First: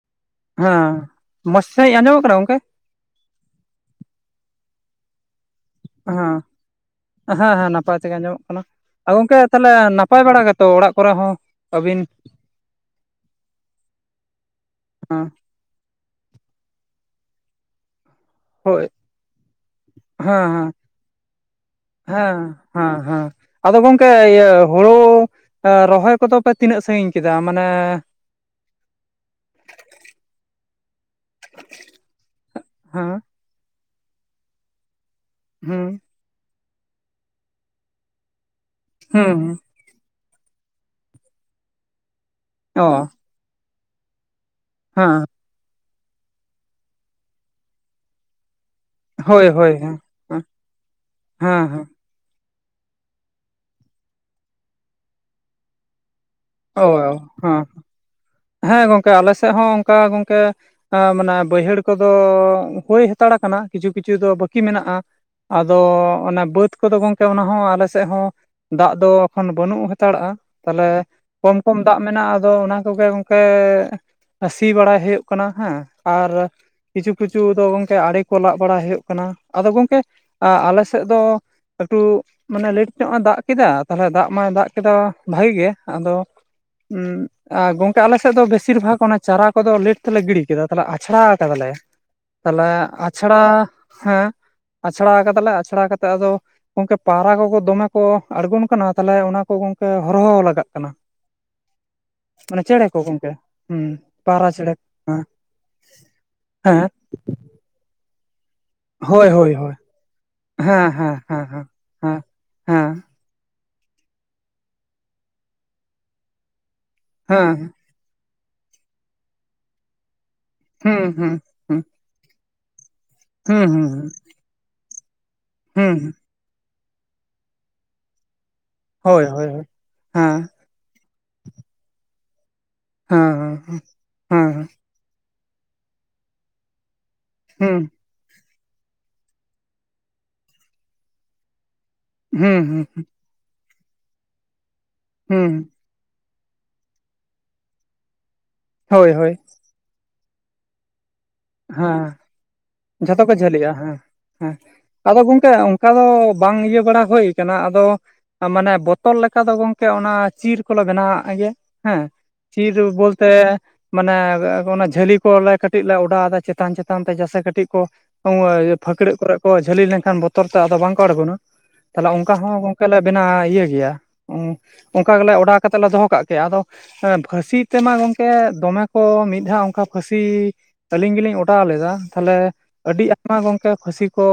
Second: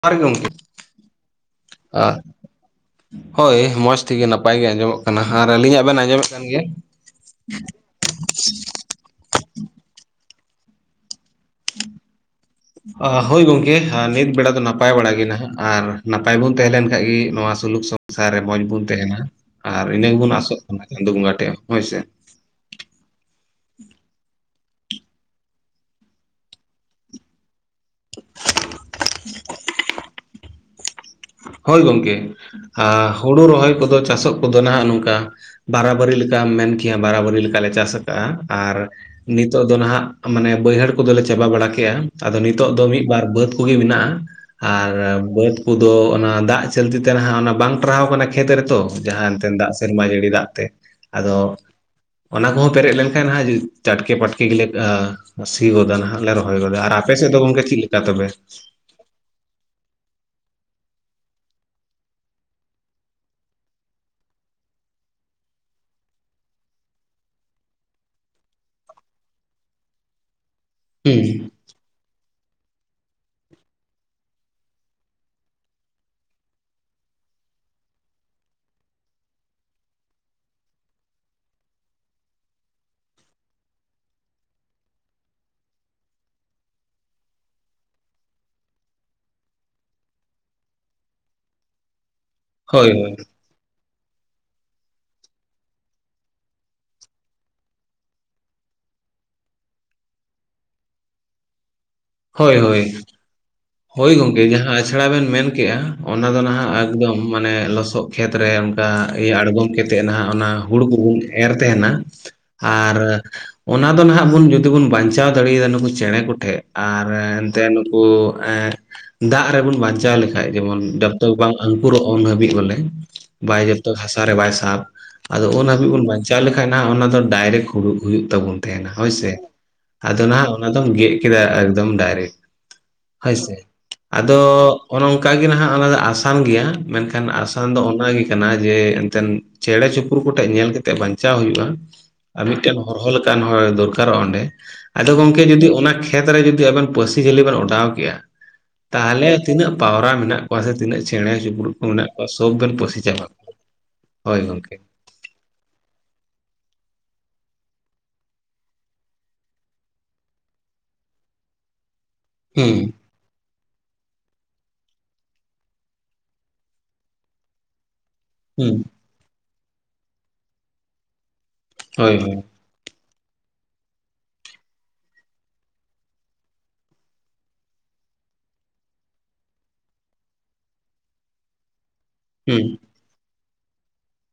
ᱯᱟᱨᱜᱚᱢ ᱦᱮᱸ, ᱢᱚᱥ ᱥᱟᱹᱦᱤᱜ ᱟᱸᱡᱚᱢ ᱠᱟᱱᱟ ᱜᱚᱝᱠᱮ? ᱦᱳᱭ, ᱢᱚᱥ ᱛᱮᱜᱮ ᱱᱟᱯᱟᱭ ᱜᱮ ᱟᱸᱡᱚᱢᱚᱜ ᱠᱟᱱᱟ, ᱟᱨ ᱟᱹᱞᱤᱧᱟ ᱟᱸᱦᱟᱸ, ᱦᱮᱸ ᱦᱮᱸ ᱱᱟᱯᱟᱭ ᱛᱮᱜᱮ ᱟᱸᱡᱚᱢᱚᱜ ᱠᱟᱱᱟ᱾ ᱟ ᱜᱚᱝᱠᱮ ᱛᱟᱦᱚᱞᱮ ᱱᱟᱯᱟᱭ ᱵᱟᱲᱟ ᱜᱮᱛᱚ ᱚᱲᱟᱜ ᱠᱚᱨᱮ ᱦᱚᱸ ᱟᱹᱵᱤᱱ? ᱚᱦ ᱦᱳᱭ ᱜᱚᱝᱠᱮ ᱦᱟ ᱱᱤᱛ ᱵᱮᱲᱟ ᱫᱚ ᱱᱟᱯᱟᱭ ᱵᱟᱱᱟ ᱜᱮ ᱦᱮᱸ ᱱᱟᱦᱟᱜ᱾ ᱟᱨ ᱱᱟᱯᱟᱭ ᱵᱩᱱ ᱛᱮᱦᱮ ᱞᱮᱱ ᱠᱷᱟᱡ ᱜᱤ ᱱᱚᱣᱟ ᱥᱩᱞᱩᱠ ᱥᱚ ᱥᱟᱨᱮ ᱢᱚᱸᱡᱽ ᱵᱩᱱ ᱦᱳᱭ ᱛᱮᱦᱮᱱᱟ, ᱟᱨ ᱤᱱᱟᱹ ᱜᱮᱵᱚᱱ ᱟᱥᱚᱜ ᱠᱟᱱᱟ ᱪᱟᱸᱫᱳ ᱵᱚᱸᱜᱟ ᱴᱷᱮ ᱦᱳᱭᱥᱮ᱾ ᱟᱸ᱾ ᱦᱟᱸ ᱦᱟᱸ᱾ ᱟᱫᱚ ᱜᱚᱝᱠᱮ ᱤᱭᱟᱹ ᱦᱳᱲᱳ ᱮ ᱨᱚᱦᱚᱭ ᱠᱚᱫᱚ ᱯᱮ ᱛᱤᱱᱟᱹᱜ ᱥᱟᱺᱜᱤᱧ ᱠᱮᱫᱟ? ᱢᱟᱱᱮ [inaudible] ᱦᱳᱭ ᱜᱚᱝᱠᱮ, ᱟ ᱦᱮᱸ ᱦᱩᱲᱩ ᱨᱚᱦᱚᱭ ᱠᱚᱫᱚ ᱪᱟᱥᱚᱜ ᱠᱚᱫᱚ ᱱᱟᱦᱟᱜ ᱱᱚᱝᱠᱟ ᱦᱩᱸ ᱵᱟᱨᱟᱼᱵᱟᱹᱨᱤ ᱞᱮᱠᱟᱢ ᱢᱮᱱ ᱠᱮᱭᱟ ᱵᱟᱨᱟᱼᱵᱟᱹᱨᱤ ᱞᱮᱠᱟ ᱞᱮ ᱪᱟᱥ ᱠᱟᱜᱼᱟ, ᱟᱨ ᱦᱩᱸ ᱱᱤᱛᱚᱜ ᱫᱚ ᱱᱟᱦᱟᱜ ᱢᱟᱱᱮ ᱵᱟᱹᱭᱦᱟᱹᱲ ᱠᱚᱫᱚ ᱞᱮ ᱪᱟᱵᱟ ᱵᱟᱲᱟ ᱠᱮᱼᱟ ᱟᱫᱚ ᱱᱤᱛᱚᱜ ᱚ ᱫᱚ ᱢᱤᱫᱵᱟᱨ ᱵᱟᱹᱫᱽ ᱠᱚᱜᱮ ᱢᱮᱱᱟᱜᱼᱟ᱾ ᱟᱨ ᱦᱮᱸ ᱵᱟᱹᱫᱽ ᱠᱩᱫᱩ ᱚᱱᱟ ᱫᱟᱜ ᱪᱟᱹᱞᱛᱤ ᱛᱮ ᱱᱟᱦᱟᱜ ᱚᱱᱟ ᱵᱟᱝ ᱴᱟᱨᱦᱟᱣ ᱠᱟᱱᱟ ᱠᱷᱮᱛ ᱨᱮᱛᱚ᱾ ᱡᱟᱦᱟᱸ ᱦᱳᱭ ᱮᱱᱛᱮ ᱫᱟᱜ ᱦᱳᱭ ᱦᱮᱸ ᱥᱮᱨᱢᱟ ᱡᱟᱹᱲᱤ ᱦᱮᱸ ᱫᱟᱜ ᱛᱮ, ᱟᱫᱚ ᱦᱮᱸ ᱚᱱᱟ ᱠᱚᱦᱚᱸ ᱯᱮᱨᱮᱜ ᱞᱮᱱᱠᱷᱟᱱ ᱦᱟᱜ ᱡᱩ ᱪᱟᱴᱠᱮ ᱯᱟᱴᱠᱮ ᱜᱮᱞᱮ ᱟ ᱥᱤ ᱜᱚᱫᱟ ᱱᱟᱦᱟᱜ᱾ ᱞᱮ ᱨᱚᱦᱚᱭ ᱜᱚᱫᱟ, ᱚ ᱟᱨ ᱟᱯᱮ ᱥᱮᱜ ᱫᱚ ᱜᱚᱝᱠᱮ ᱪᱤᱞᱠᱟ ᱛᱚᱵᱮ? ᱠᱮ ᱟᱞᱮ ᱥᱮᱜ ᱦᱚᱸ ᱚᱝᱠᱟ ᱜᱚᱝᱠᱮ ᱟ ᱢᱟᱱᱮ ᱵᱟᱹᱭᱦᱟᱹᱲ ᱠᱚᱫᱚ ᱦᱩᱭ ᱦᱟᱛᱟᱲ ᱠᱟᱱᱟ ᱠᱤᱪᱷᱩ ᱠᱤᱪᱷᱩ ᱫᱚ ᱵᱟᱹᱠᱤ ᱢᱮᱱᱟᱜᱼᱟ᱾ ᱟᱫᱚ ᱚᱱᱮ ᱵᱟᱹᱛ ᱠᱚᱫᱚ ᱜᱚᱝᱠᱮ ᱚᱱᱟ ᱦᱚᱸ ᱟᱞᱮ ᱥᱮᱜ ᱦᱚᱸ ᱫᱟᱜ ᱫᱚ ᱮᱠᱷᱚᱱ ᱵᱟᱹᱱᱩᱜ ᱦᱟᱛᱟᱲᱟᱜᱼᱟ, ᱛᱟᱦᱞᱮ ᱦᱩᱸ᱾ ᱠᱚᱢ ᱠᱚᱢ ᱫᱟᱜ ᱢᱮᱱᱟᱜᱼᱟ ᱟᱫᱚ ᱚᱱᱟ ᱠᱚᱜᱮ ᱜᱚᱝᱠᱮ ᱥᱤ ᱵᱟᱲᱟᱭ ᱦᱩᱭᱩᱜ ᱠᱟᱱᱟ ᱦᱮᱸ, ᱟᱨ ᱠᱤᱪᱷᱩ ᱠᱤᱪᱷᱩ ᱫᱚ ᱜᱚᱝᱠᱮ ᱟᱲᱮ ᱠᱚ ᱞᱟᱜ ᱵᱟᱲᱟᱭ ᱦᱩᱭᱩᱜ ᱠᱟᱱᱟ ᱟᱫᱚ ᱜᱚᱝᱠᱮ ᱟ-ᱟᱞᱮ ᱥᱮᱜ ᱫᱚ ᱮᱠᱴᱩ ᱢᱟᱱᱮ ᱞᱮᱴ ᱧᱚᱜ ᱮ ᱫᱟᱜ ᱠᱮᱫᱟ ᱛᱟᱦᱚᱞᱮ ᱫᱟᱜ ᱢᱟᱭ ᱫᱟᱜ ᱠᱮᱫᱟ ᱵᱷᱟᱜᱮ ᱜᱮ, ᱟᱫᱚ ᱩᱸ᱾ ᱟ ᱜᱚᱝᱠᱮ ᱟᱞᱮ ᱥᱮᱜ ᱫᱚ ᱵᱷᱮᱥᱤᱨ ᱵᱷᱟᱜ ᱚᱱᱟ ᱪᱟᱨᱟ ᱠᱚᱫᱚ ᱞᱮᱴ ᱛᱮᱞᱮ ᱜᱤᱲᱤ ᱠᱮᱫᱟ ᱛᱟᱦᱚᱞᱮ ᱟᱪᱷᱲᱟ ᱟᱠᱟᱫᱟ ᱞᱮ᱾ ᱛᱟᱦᱚᱞᱮ ᱦᱳᱭ ᱦᱳᱭ ᱟᱪᱷᱲᱟ ᱦᱮᱸ ᱟᱪᱷᱲᱟ ᱠᱟᱫᱟ ᱞᱮ ᱟᱪᱷᱲᱟ ᱠᱟᱛᱮ ᱟᱫᱚ ᱜᱚᱝᱠᱮ ᱯᱟᱣᱨᱟ ᱠᱚᱠᱚ ᱫᱚᱢᱮ ᱠᱚ ᱟᱲᱜᱚᱱ ᱠᱟᱱᱟ ᱛᱟᱦᱞᱮ ᱚᱱᱟ ᱠᱚ ᱜᱚᱝᱠᱮ ᱦᱚᱨᱦᱚ ᱞᱟᱜᱟᱜ ᱠᱟᱱᱟ᱾ ᱦᱳᱭ ᱢᱟᱱᱮ ᱦᱳᱭ ᱪᱮᱬᱮ ᱠᱚ ᱜᱚᱝᱠᱮ᱾ ᱦᱩᱸ ᱦᱳᱭ ᱜᱚᱝᱠᱮ ᱯᱟᱣᱨᱟ ᱡᱟᱦᱟᱸ ᱪᱮᱬᱮ ᱟᱥᱲᱟ ᱦᱮᱸ ᱵᱮᱱ ᱢᱮᱱ ᱠᱮᱜᱼᱟ ᱚᱱᱟ ᱫᱚ ᱱᱟᱦᱟᱜ ᱦᱮᱸ ᱮᱠᱫᱚᱢ ᱢᱟᱱᱮ ᱞᱚᱥᱚᱜ ᱠᱷᱮᱛᱨᱮ ᱚᱱᱠᱟ ᱦᱳᱭ ᱤᱭᱟᱹ ᱦᱳᱭ ᱟᱬᱜᱚᱢ ᱦᱳᱭ ᱠᱮᱛ ᱛᱮᱜ ᱱᱟᱦᱟᱜ ᱚᱱᱟ ᱦᱩᱲᱩ ᱦᱮᱸ ᱦᱮᱸ ᱠᱩᱵᱩᱱ ᱮᱨ ᱦᱮᱸ ᱛᱮᱦᱮᱱᱟ, ᱦᱮᱸ ᱟᱨ ᱚᱱᱟ ᱫᱚ ᱱᱟᱦᱟᱜ ᱵᱩᱱ ᱡᱩᱫᱤ ᱵᱩᱱ ᱵᱟᱧᱪᱟᱣ ᱫᱟᱲᱮᱭᱟᱫᱟ ᱱᱩᱠᱩ ᱪᱮᱬᱮ ᱠᱚᱴᱷᱮᱜ ᱟᱨ ᱦᱮᱸ ᱦᱮᱸ ᱮᱱᱛᱮ ᱦᱮᱸ ᱳ ᱮᱸᱜ ᱫᱟᱜ ᱨᱮᱵᱚᱱ ᱵᱟᱧᱪᱟᱣ ᱞᱮᱠᱷᱟᱡ ᱡᱮᱢᱚᱱ ᱦᱩᱸ ᱡᱚᱛᱚ ᱦᱩᱸ ᱵᱟᱝ ᱟᱝᱠᱩᱨᱚᱜ ᱩᱱ ᱦᱟᱹᱵᱤᱜ ᱵᱚᱞᱮ ᱵᱟᱭ ᱦᱩᱸ ᱦᱩᱸ ᱡᱚᱛᱚ ᱦᱩᱸ ᱦᱟᱥᱟ ᱨᱮ ᱵᱟᱭ ᱥᱟᱵ ᱟᱫᱚ ᱩᱱ ᱦᱟᱹᱵᱤᱡ ᱦᱩᱸ ᱵᱚᱱ ᱵᱟᱧ ᱪᱟᱣ ᱞᱮᱠᱷᱟᱡ ᱱᱟᱦᱟᱜ ᱚᱱᱟ ᱫᱚ ᱰᱟᱭᱨᱮᱠ ᱦᱩᱲᱩ ᱦᱩᱭᱩᱜ ᱛᱟᱵᱩᱱ ᱛᱮᱦᱮᱱᱟ ᱦᱳᱭ ᱦᱳᱭᱥᱮ, ᱦᱳᱭ ᱦᱳᱭ ᱟᱫᱚ ᱦᱮᱸ ᱱᱟᱦᱟᱜ ᱚᱱᱟ ᱫᱚᱢ ᱜᱮᱜ ᱠᱮᱫᱟ ᱮᱠᱫᱚᱢ ᱰᱟᱭᱨᱮᱠ, ᱦᱮᱸ ᱦᱳᱭᱥᱮ ᱦᱮᱸ ᱦᱮᱸ ᱟᱫᱚ ᱦᱩᱸ ᱚᱱᱚ ᱚᱝᱠᱟ ᱜᱮ ᱱᱟᱦᱟᱜ ᱚᱱᱟ ᱫᱚ ᱟᱥᱟᱱ ᱜᱮᱭᱟ, ᱢᱮᱱᱠᱷᱟᱱ ᱟᱥᱟᱱ ᱫᱚ ᱦᱩᱸ ᱚᱱᱟ ᱜᱤ ᱠᱟᱱᱟ ᱡᱮ ᱮᱱᱛᱮᱱ ᱪᱮᱬᱮ ᱪᱩᱯᱨᱩ ᱠᱩᱴᱷᱮᱜ ᱧᱮᱞ ᱠᱮᱛᱮᱜ ᱵᱟᱧᱪᱟᱣ ᱦᱩᱭᱩᱜᱼᱟ᱾ ᱟᱨ ᱢᱤᱜᱴᱮᱱ ᱦᱩᱸ ᱦᱚᱨᱦᱚ ᱞᱮ [inaudible] ᱫᱚᱨᱠᱟᱨᱚᱜᱼᱟ ᱚᱸᱰᱮ, ᱟᱫᱚ ᱜᱚᱝᱠᱮ ᱦᱩᱸ ᱡᱩᱫᱤ ᱚᱱᱟ ᱠᱷᱮᱛ ᱨᱮ ᱡᱩᱫᱤ ᱟᱵᱮᱱ ᱯᱟᱹᱥᱤ ᱡᱷᱟᱹᱞᱤ ᱵᱮᱱ ᱚᱰᱟᱣ ᱠᱮᱜᱼᱟ, ᱦᱳᱭ ᱦᱳᱭ ᱛᱟᱦᱟᱞᱮ ᱛᱤᱱᱟᱹᱜ ᱯᱟᱣᱨᱟ ᱢᱮᱱᱟᱜ ᱠᱚᱣᱟ, ᱥᱮ ᱛᱤᱱᱟᱹᱜ ᱪᱮᱬᱮ ᱪᱩ ᱯᱩᱲᱩᱜ ᱠᱚ ᱢᱮᱱᱟᱜ ᱦᱮᱸ ᱠᱚᱣᱟ, ᱥᱳᱵ ᱵᱮᱱ ᱯᱟᱹᱥᱤ ᱡᱷᱚᱛᱚ ᱪᱟᱵᱟ ᱠᱚ ᱠᱚᱣᱟ, ᱡᱷᱟᱹᱞᱤᱜᱼᱟ ᱦᱮᱸ ᱦᱳᱭ ᱦᱮᱸ ᱜᱚᱝᱠᱮ᱾ ᱟᱫᱚ ᱜᱚᱝᱠᱮ ᱚᱝᱠᱟ ᱫᱚ ᱵᱟᱝ ᱤᱭᱟᱹ ᱵᱟᱲᱟ ᱦᱳᱭ ᱠᱟᱱᱟ᱾ ᱟᱫᱚ ᱢᱟᱱᱮ ᱵᱚᱛᱚᱞ ᱞᱮᱠᱟ ᱫᱚ ᱜᱚᱝᱠᱮ ᱚᱱᱟ ᱪᱤᱨ ᱠᱚᱞᱮ ᱵᱮᱱᱟᱣᱣᱟᱜ ᱜᱮᱭᱟ ᱦᱮᱸ᱾ ᱪᱤᱨ ᱦᱩᱸ ᱵᱚᱞᱛᱮ ᱢᱟᱱᱮ ᱚᱱᱟ ᱡᱷᱟᱹᱞᱤ ᱠᱚᱞᱮ ᱠᱟᱹᱴᱤᱡ ᱞᱮ [inaudible] ᱫᱚ ᱟᱫᱚ ᱪᱮᱛᱟᱱ ᱪᱮᱛᱟᱱ ᱛᱮ ᱡᱮᱥᱮ ᱠᱟᱹᱴᱤᱡ ᱠᱚ, ᱦᱩᱸ [inaudible] ᱯᱷᱟᱹᱠᱲᱟᱹᱜ ᱠᱚᱨᱮ ᱠᱚ ᱡᱷᱟᱹᱞᱤ ᱞᱮᱱᱠᱷᱟᱱ ᱵᱚᱛᱚᱨ ᱛᱮ ᱟᱫᱚ ᱵᱟᱝ ᱠᱚ ᱟᱬᱜᱳᱱᱟ᱾ ᱛᱟᱦᱚᱞᱮ ᱦᱳᱭ ᱚᱱᱠᱟ ᱦᱳᱭ ᱦᱚᱸ ᱜᱚᱝᱠᱮ ᱞᱮ ᱵᱮᱱᱟᱣ ᱤᱭᱟᱹ ᱜᱮᱭᱟ᱾ [inaudible] ᱚᱝᱠᱟ ᱜᱮᱞᱮ ᱚᱰᱟᱣ ᱠᱟᱛᱮᱜ ᱞᱮ ᱫᱚᱦᱚ ᱠᱟᱜ ᱠᱮᱭᱟ, ᱟᱫᱚ ᱯᱷᱟᱹᱥᱤ ᱛᱮᱢᱟ ᱜᱚᱝᱠᱮ ᱫᱚᱢᱮ ᱠᱚ, ᱢᱤᱫ ᱫᱷᱟᱣ ᱚᱝᱠᱟ ᱯᱷᱟᱹᱥᱤ ᱟᱹᱞᱤᱧ ᱜᱮᱞᱤᱧ ᱚᱰᱟᱣ ᱞᱮᱫᱟ, ᱛᱟᱦᱚᱞᱮ ᱦᱩᱸ ᱟᱹᱰᱤ ᱟᱭᱢᱟ ᱜᱚᱝᱠᱮ ᱯᱷᱟᱹᱥᱤ ᱠᱚ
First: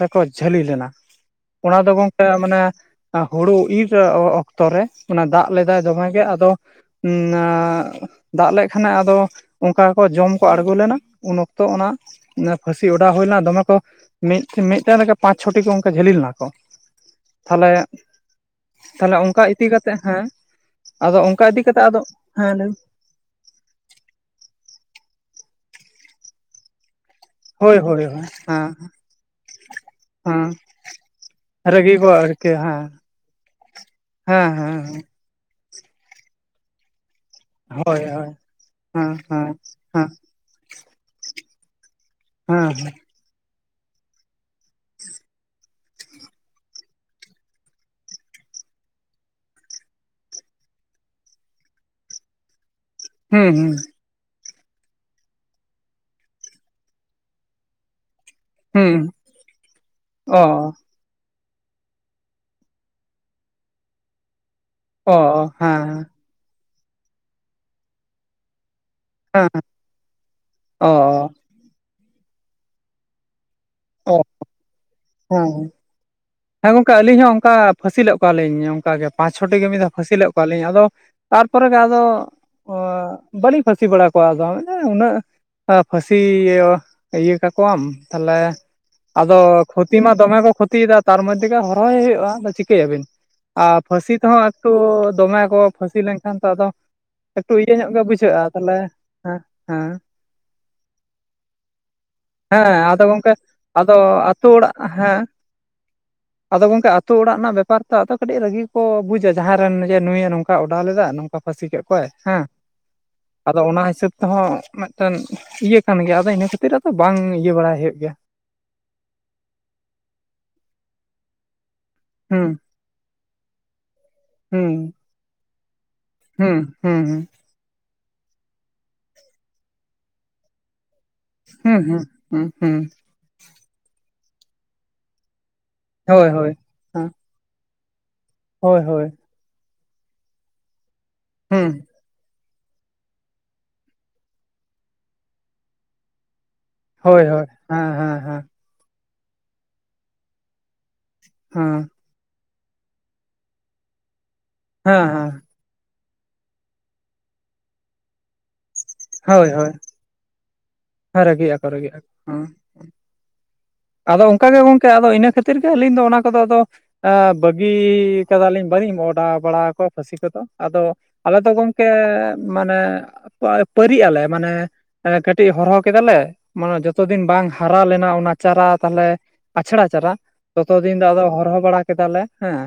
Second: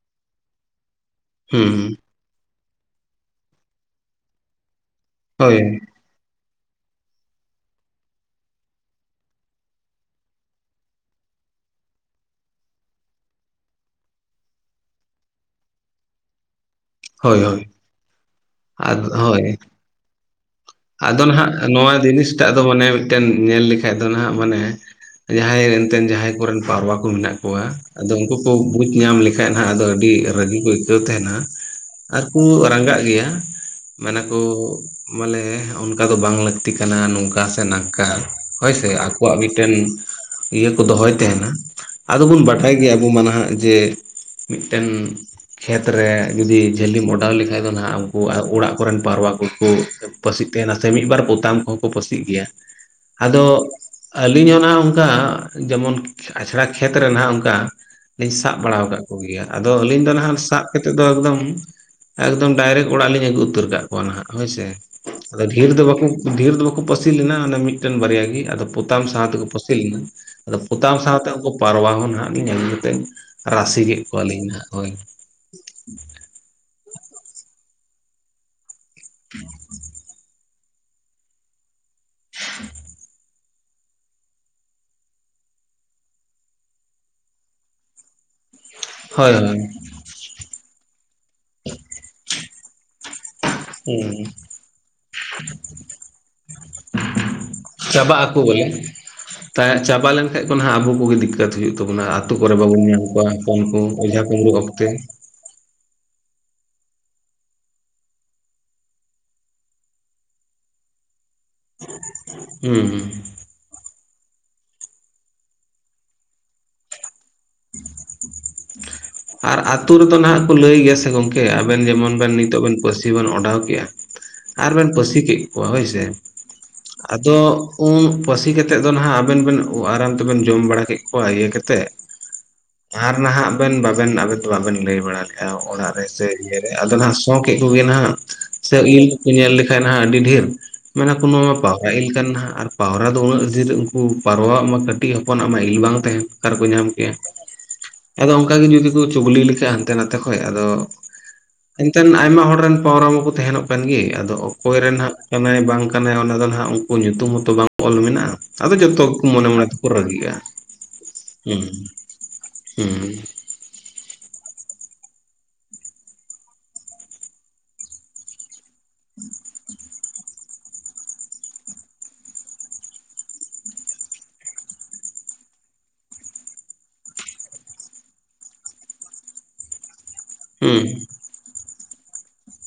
ᱨᱮᱠᱚ ᱡᱷᱟᱹᱞᱤ ᱞᱮᱱᱟ᱾ ᱦᱩᱸ ᱚᱱᱟ ᱦᱩᱸ ᱫᱚ ᱜᱚᱝ ᱠᱮ ᱢᱟᱱᱮ ᱦᱳᱲᱳ ᱤᱨ ᱚᱠᱛᱚ ᱨᱮ, ᱚᱱᱟ ᱫᱟᱜ ᱦᱳᱭ ᱞᱮᱫᱟᱭ ᱫᱚᱢᱮᱜ ᱜᱮ᱾ ᱟᱫᱚ [inaudible] ᱫᱟᱜ ᱞᱮᱜ ᱠᱷᱟᱱᱮ ᱟᱫᱚ, ᱚᱝᱠᱟ ᱠᱚ ᱡᱚᱢ ᱠᱚ ᱟᱬᱜᱳ ᱞᱮᱱᱟ, ᱩᱱ ᱚᱠᱛᱚ ᱚᱱᱟ ᱚᱱᱟ ᱯᱷᱟᱹᱥᱤ ᱚᱰᱟᱣ ᱦᱩᱭᱱᱟ, ᱫᱚᱢᱮ ᱠᱚ ᱢᱤᱫ ᱢᱤᱫᱴᱮᱱ ᱨᱮᱜᱮ ᱯᱟᱸᱪ ᱪᱷᱚᱴᱤ ᱠᱚ ᱚᱝᱠᱟ ᱡᱷᱟᱹᱞᱤ ᱞᱮᱱᱟ ᱠᱚ᱾ ᱦᱳᱭ ᱦᱳᱭ ᱛᱟᱞᱦᱮ ᱟᱫᱚ ᱛᱟᱞᱦᱮ ᱚᱱᱠᱟ ᱦᱳᱭ ᱤᱫᱤ ᱠᱟᱛᱮᱜ ᱦᱮᱸ᱾ ᱟᱫᱚ ᱚᱱᱠᱟ ᱱᱟᱦᱟᱜ ᱤᱫᱤ ᱠᱟᱛᱮᱜ ᱱᱚᱣᱟ ᱟᱫᱚ ᱡᱤᱱᱤᱥᱴᱟᱜ ᱦᱮᱸ ᱫᱚ ᱢᱟᱱᱮ ᱢᱤᱫᱴᱮᱱ ᱧᱮᱞ ᱞᱮᱠᱷᱟᱡ ᱫᱚ ᱱᱟᱦᱟᱜ, ᱢᱟᱱᱮ ᱡᱟᱸᱦᱟᱸᱭ ᱨᱮᱱ ᱮᱱᱛᱮ ᱡᱟᱸᱦᱟᱸᱭ ᱠᱚᱨᱮᱱ ᱯᱟᱣᱨᱟ ᱠᱚ ᱢᱮᱱᱟᱜ ᱠᱚᱣᱟ ᱦᱳᱭ ᱦᱳᱭ ᱟᱫᱚ ᱦᱳᱭ ᱩᱱᱠᱩ ᱠᱚ ᱦᱮᱸ ᱵᱩᱡᱽ ᱧᱟᱢ ᱞᱮᱠᱷᱟᱡ ᱱᱟᱜ ᱟᱫᱚ ᱟᱹᱰᱤ ᱦᱮᱸ ᱨᱟᱹᱜᱤ ᱠᱚ ᱟᱹᱭᱠᱟᱹᱣ ᱛᱟᱦᱮᱱᱟ᱾ ᱨᱟᱹᱜᱤ ᱠᱚ ᱟᱨᱠᱩ ᱟᱨᱠᱤ ᱦᱮᱸ ᱨᱟᱸᱜᱟᱜ ᱜᱮᱭᱟ, ᱢᱟᱱᱮ ᱠᱩ ᱦᱮᱸ ᱦᱮᱸ ᱢᱟᱱᱮ ᱚᱱᱠᱟ ᱫᱚ ᱵᱟᱝ ᱞᱟᱹᱠᱛᱤ ᱠᱟᱱᱟ᱾ ᱱᱚᱝᱠᱟ ᱥᱮ ᱦᱳᱭ ᱱᱟᱝᱠᱟ ᱦᱳᱭ ᱦᱳᱭᱥᱮ, ᱦᱮᱸ ᱟᱠᱚᱣᱟᱜ ᱦᱮᱸ ᱢᱤᱫᱴᱮᱱ ᱦᱮᱸ ᱤᱭᱟᱹ ᱠᱚ ᱫᱚᱦᱚᱭ ᱛᱟᱦᱮᱱᱟ᱾ ᱟᱫᱚ ᱵᱚᱱ ᱦᱮᱸ ᱵᱟᱰᱟᱭ ᱜᱮᱭᱟ ᱟᱵᱚ ᱢᱟ ᱱᱟᱦᱟᱜ ᱡᱮ ᱢᱤᱜᱴᱮᱱ ᱠᱷᱮᱛᱨᱮ ᱡᱩᱫᱤ ᱡᱷᱟᱹᱞᱤᱢ ᱚᱰᱟᱣ ᱞᱮᱠᱷᱟᱡ ᱫᱚ ᱱᱟᱦᱟᱜ ᱩᱱᱠᱩ ᱚᱲᱟᱜ ᱠᱚᱨᱮᱱ ᱯᱟᱣᱨᱟ ᱠᱩ ᱠᱩ ᱯᱟᱹᱥᱤ ᱛᱮ ᱱᱟᱥᱮ ᱢᱤᱜ ᱵᱟᱨ ᱯᱚᱛᱟᱢ ᱠᱚᱦᱚᱸ ᱠᱚ ᱯᱟᱹᱥᱤᱜ ᱜᱮᱭᱟ᱾ ᱟᱫᱚ ᱦᱩᱸ ᱦᱩᱸ ᱟᱞᱤᱧ ᱦᱚᱸ ᱱᱟᱦᱟᱜ ᱚᱝᱠᱟ, ᱡᱮᱢᱚᱱ ᱟᱪᱷᱲᱟ ᱠᱷᱮᱛ ᱨᱮᱱᱟᱜ ᱚᱝᱠᱟ [inaudible] ᱥᱟᱵ ᱵᱟᱲᱟᱣ ᱦᱩᱸ ᱠᱟᱜ ᱠᱚᱜᱮᱭᱟ᱾ ᱟᱫᱚ ᱟᱹᱞᱤᱧ ᱫᱚ ᱱᱟᱦᱟᱜ ᱚ ᱥᱟᱵ [inaudible] ᱛᱮᱫᱚ ᱮᱠᱫᱚᱢ, ᱮᱠᱫᱚᱢ ᱰᱟᱭᱨᱮᱠ ᱚᱲᱟᱜ ᱞᱤᱧ ᱟᱹᱜᱩ ᱩᱛᱟᱹᱨ ᱠᱟᱜ ᱠᱚᱣᱟ ᱱᱟᱦᱟᱜ ᱦᱳᱭ ᱥᱮ᱾ ᱚ ᱟᱫᱚ ᱰᱷᱮᱨ ᱫᱚ ᱦᱮᱸ ᱵᱟᱠᱚ, ᱰᱷᱮᱨ ᱫᱚ ᱵᱟᱠᱚ ᱯᱟᱹᱥᱤ ᱞᱮᱱᱟ ᱚᱱᱮ ᱢᱤᱫᱴᱮᱱ ᱵᱟᱨᱭᱟ ᱜᱮ᱾ ᱟᱫᱚ ᱯᱚᱛᱟᱢ ᱥᱟᱶ ᱛᱮᱠᱚ ᱦᱮᱸ ᱯᱟᱹᱥᱤ ᱞᱮᱱᱟ, ᱟᱫᱚ ᱚ ᱯᱚᱛᱟᱢ ᱥᱟᱶᱛᱮ ᱩᱝᱠᱩ ᱯᱟᱨᱣᱟ ᱦᱚᱸ ᱱᱟᱜ ᱞᱤᱧ ᱟᱹᱜᱩ ᱞᱮᱫᱮ᱾ ᱨᱟᱥᱮ ᱠᱮᱜ ᱚ ᱠᱚᱣᱟ ᱞᱤᱧ ᱱᱟᱦᱟᱜ ᱚᱭ᱾ ᱦᱮᱸ ᱦᱮᱸ ᱜᱚᱝᱠᱮ ᱟᱹᱞᱤᱧ ᱦᱚᱸ ᱚᱝᱠᱟ ᱯᱷᱟᱹᱥᱤᱞᱮᱜ ᱠᱚᱣᱟᱞᱤᱧ᱾ ᱚᱝᱠᱟᱜᱮ ᱯᱟᱸᱪ ᱪᱷᱚᱴᱤ ᱜᱮ ᱢᱤᱫ ᱫᱷᱟᱣ ᱯᱷᱟᱹᱥᱤ ᱞᱮᱫ ᱠᱚᱣᱟ ᱞᱤᱧ, ᱟᱫᱚ ᱛᱟᱨᱯᱚᱨᱮ ᱜᱮ ᱟᱫᱚ, ᱵᱟᱹᱞᱤᱧ ᱯᱷᱟᱹᱥᱤ ᱵᱟᱲᱟ ᱠᱚᱣᱟ ᱟᱫᱚ ᱩᱱᱟᱹᱜ ᱯᱷᱟᱹᱥᱤ [inaudible] ᱤᱭᱟᱹ ᱠᱟᱠᱚᱣᱟᱢ, ᱛᱟᱞᱦᱮ ᱦᱳᱭ ᱟᱫᱚ ᱦᱳᱭ ᱠᱷᱚᱛᱤ ᱢᱟ ᱫᱚᱢᱮ ᱠᱚ ᱠᱷᱚᱛᱤᱭᱮᱫᱟ ᱛᱟᱨ ᱢᱚᱫᱫᱷᱮ ᱜᱮ ᱦᱚᱨᱦᱚᱭ ᱦᱳᱭᱳᱜᱼᱟ, ᱟᱫᱚ ᱪᱤᱠᱟᱹᱭᱟᱵᱤᱱ᱾ ᱟᱨ ᱯᱷᱟᱹᱥᱤ ᱦᱩᱸ ᱛᱮᱦᱚᱸ ᱮᱠᱴᱩ ᱫᱚᱢᱮ ᱠᱚ ᱯᱷᱟᱹᱥᱤ ᱞᱮᱱᱠᱷᱟᱱ ᱛᱚ, ᱟᱫᱚ ᱮᱠᱴᱩ ᱤᱭᱟᱹ ᱧᱚᱜ ᱜᱮ ᱪᱟᱵᱟᱜ ᱟᱠᱚ ᱵᱩᱡᱷᱟᱹᱜᱼᱟ ᱵᱚᱞᱮ, ᱛᱟᱦᱚᱞᱮ ᱦᱮᱸ ᱛᱟ ᱦᱮᱸ ᱪᱟᱵᱟ ᱞᱮᱱᱠᱷᱟᱡ ᱠᱚ ᱱᱟᱦᱟᱜ ᱟᱵᱚ ᱠᱚᱜᱮ ᱫᱤᱠᱠᱟᱹᱛ ᱦᱩᱭᱩᱜ ᱛᱟᱵᱚᱱᱟ᱾ ᱟᱹᱛᱩ ᱠᱚᱨᱮ ᱦᱮᱸ ᱵᱟᱵᱚᱱ ᱧᱟᱢ ᱟᱫᱚ ᱠᱚᱣᱟ ᱜᱚᱝᱠᱮ ᱦᱚᱯᱚᱱ ᱠᱚ, ᱟᱫᱚ ᱚᱡᱷᱟ ᱟᱛᱳ ᱠᱩᱢᱲᱩ ᱚᱲᱟᱜ ᱚᱠᱛᱮ᱾ ᱦᱮᱸ ᱟᱫᱚ ᱜᱚᱝᱠᱮ ᱟᱹᱛᱩ ᱚᱲᱟᱜ ᱱᱟᱜ ᱵᱮᱯᱟᱨ ᱛᱚ, ᱟᱫᱚ ᱠᱟᱹᱴᱤᱡ ᱨᱟᱹᱜᱤ ᱠᱚ ᱵᱩᱡᱟ ᱡᱟᱸᱦᱟᱸᱭ ᱨᱮᱱ ᱡᱮ ᱱᱩᱭᱮ ᱱᱚᱝᱠᱟ ᱚᱰᱟᱣ ᱞᱮᱫᱟ ᱱᱚᱝᱠᱟ᱾ ᱯᱷᱟᱹᱥᱤ ᱠᱮᱫ ᱠᱚᱣᱟᱭ᱾ ᱦᱮᱸ ᱦᱩ ᱟᱫᱚ ᱚᱱᱟ ᱦᱤᱥᱟᱹᱵᱽ ᱛᱮᱦᱚᱸ ᱢᱤᱫᱴᱮᱱ ᱤᱭᱟᱹ ᱠᱟᱱ ᱜᱮᱭᱟ ᱟᱫᱚ ᱤᱱᱟᱹ ᱠᱷᱟᱹᱛᱤᱨ ᱟᱫᱚ ᱵᱟᱝ ᱤᱭᱟᱹ ᱵᱟᱲᱟᱭ ᱦᱩᱭᱩᱜ ᱜᱮᱭᱟ ᱾ ᱟᱨ ᱟᱛᱩ ᱨᱮᱫᱚ ᱱᱟᱦᱟᱜ ᱠᱚ ᱞᱟᱹᱭ ᱜᱮᱭᱟ ᱥᱮ ᱜᱚᱝᱠᱮ ᱟᱵᱮᱱ ᱡᱮᱢᱚᱱ ᱵᱮᱱ ᱦᱩᱸ ᱱᱤᱛᱳ ᱵᱮᱱ, ᱯᱟᱹᱥᱤ ᱵᱮᱱ ᱚᱰᱟᱣ ᱠᱮᱫᱼᱟ ᱟᱨᱵᱮᱱ ᱦᱩᱸ ᱯᱟᱹᱥᱤ ᱠᱮᱫ ᱠᱚᱣᱟ ᱦᱳᱭ ᱥᱮ, ᱦᱩᱸ ᱦᱩᱸ ᱦᱩᱸ ᱟᱫᱚ ᱩᱱ ᱯᱟᱹᱥᱤ ᱠᱟᱛᱮᱫ ᱫᱚ ᱱᱟᱦᱟᱜ ᱟᱵᱮᱱ ᱵᱮᱱ ᱟᱨᱟᱢ ᱛᱮᱵᱮᱱ ᱡᱚᱢ ᱵᱟᱲᱟ ᱠᱮᱫ ᱠᱚᱣᱟ ᱤᱭᱟᱹ ᱦᱩᱸ, ᱠᱟᱛᱮᱫ ᱦᱮᱸ, ᱦᱩᱸ, ᱦᱮᱸ, ᱟᱨ ᱱᱟᱦᱟᱜ ᱵᱮᱱ ᱵᱟᱵᱮᱱ ᱞᱟᱹᱭ ᱵᱟᱲᱟ ᱞᱮᱫᱼᱟ ᱚᱲᱟᱜ ᱨᱮ ᱥᱮ ᱦᱳᱭ ᱦᱳᱭ ᱤᱭᱟᱹ ᱟᱞᱮ ᱦᱮᱸ ᱱᱟᱦᱟᱜ ᱥᱚᱸᱠᱮᱜ ᱠᱚ ᱜᱮ ᱱᱟᱦᱱᱟᱜ ᱥᱮ ᱦᱳᱭ ᱤᱞ ᱦᱳᱭ ᱠᱚ ᱧᱮᱞ ᱞᱮᱠᱷᱟᱱ ᱦᱟᱜ ᱟᱹᱰᱤ ᱰᱷᱤᱨ ᱢᱮᱱᱟ ᱠᱚ ᱱᱚᱣᱟ ᱢᱟ ᱦᱩᱸ ᱯᱟᱣᱨᱟ ᱤᱞ ᱠᱟᱱᱟ ᱱᱟᱦᱟᱜ ᱟᱨ ᱯᱟᱣᱨᱟ ᱫᱚ ᱩᱱᱟᱹᱜ ᱰᱷᱤᱨ ᱩᱱᱠᱩ ᱯᱟᱨᱣᱟᱜ ᱢᱟ ᱠᱟᱹᱴᱤᱡ ᱦᱚᱯᱚᱱᱟᱜ ᱢᱟ ᱤᱞ ᱵᱟᱝ ᱛᱟᱦᱮᱸ ᱚᱠᱟᱨᱮ ᱠᱚ ᱧᱟᱢ ᱠᱮᱭᱟ ᱦᱳᱭ ᱦᱳᱭ ᱦᱮᱸ ᱦᱮᱸ ᱟᱫᱚ ᱦᱮᱸ ᱚᱱᱠᱟ ᱜᱤ ᱡᱩᱫᱤ ᱠᱩ ᱪᱩᱜᱽᱞᱤ ᱞᱮᱠᱷᱟᱡ ᱦᱟᱱᱛᱮ ᱱᱟᱛᱮ ᱠᱷᱚᱡ ᱟᱫᱚ ᱦᱮᱸ ᱮᱱ ᱟᱭᱢᱟ ᱦᱚᱲ ᱨᱮᱱ ᱯᱟᱣᱨᱟ ᱢᱟᱠᱚ ᱛᱟᱦᱮᱱᱚᱜ ᱠᱟᱱ ᱜᱤ ᱟᱫᱚ ᱚᱠᱚᱭ ᱨᱮᱱ ᱦᱮᱸ ᱦᱟᱸᱜ ᱦᱮᱸ ᱠᱟᱱᱟᱭ ᱵᱟᱝ ᱠᱟᱱᱟᱭ ᱚᱱᱟ ᱫᱚ ᱱᱟᱦᱟᱜ ᱩᱱᱠᱩ ᱧᱩᱛᱩᱢ ᱦᱚᱸᱛᱚ ᱵᱟᱝ ᱚᱞ ᱢᱮᱱᱟᱜᱼᱟ ᱟᱫᱚ ᱡᱚᱛᱚ ᱢᱚᱱᱮ ᱦᱳᱭ ᱢᱚᱱᱮ ᱦᱳᱭ ᱛᱮᱠᱚ ᱨᱟᱹᱜᱤᱜᱼᱟ, ᱦᱮᱸ ᱨᱟᱹᱜᱤᱜ ᱦᱩᱸ ᱟᱠᱚ ᱨᱟᱹᱜᱤᱜ ᱟᱠᱚ ᱦᱳᱸ ᱦᱩᱸ ᱟᱫᱚ ᱚᱱᱠᱟ ᱜᱮ ᱜᱚᱝᱠᱮ ᱟᱫᱚ ᱤᱱᱟᱹ ᱠᱷᱟᱹᱛᱤᱨ ᱜᱮ ᱟᱹᱞᱤᱧ ᱫᱚ ᱚᱱᱟ ᱠᱚᱫᱚ ᱟᱫᱚ ᱟ, ᱵᱟᱹᱜᱤ ᱠᱟᱫᱟᱞᱤᱧ ᱵᱟᱹᱞᱤᱧ ᱚᱰᱟ ᱵᱟᱲᱟᱣᱟ ᱠᱚᱣᱟ ᱯᱷᱟᱹᱥᱤ ᱠᱚ ᱫᱚ ᱟᱫᱚ ᱟᱞᱮ ᱫᱚ ᱜᱚᱢᱠᱮ ᱢᱟᱱᱮ ᱯᱟᱭ ᱯᱟᱹᱨᱤᱜ ᱟᱞᱮ ᱢᱟᱱᱮ ᱠᱟᱹᱴᱤᱡ ᱦᱚᱨᱦᱚ ᱠᱮᱫᱟᱞᱮ ᱢᱟᱱᱮ ᱡᱚᱛᱚ ᱫᱤᱱ ᱵᱟᱝ ᱦᱟᱨᱟ ᱞᱮᱱᱟ ᱚᱱᱟ ᱪᱟᱨᱟ ᱛᱟᱦᱚᱞᱮ ᱟᱪᱷᱲᱟ ᱪᱟᱨᱟ, ᱛᱚᱛᱚ ᱦᱩᱸ ᱫᱤᱱ ᱫᱚ ᱟᱫᱚ ᱦᱚᱨᱦᱚ ᱵᱟᱲᱟ ᱠᱮᱫᱟ ᱞᱮ ᱦᱮᱸ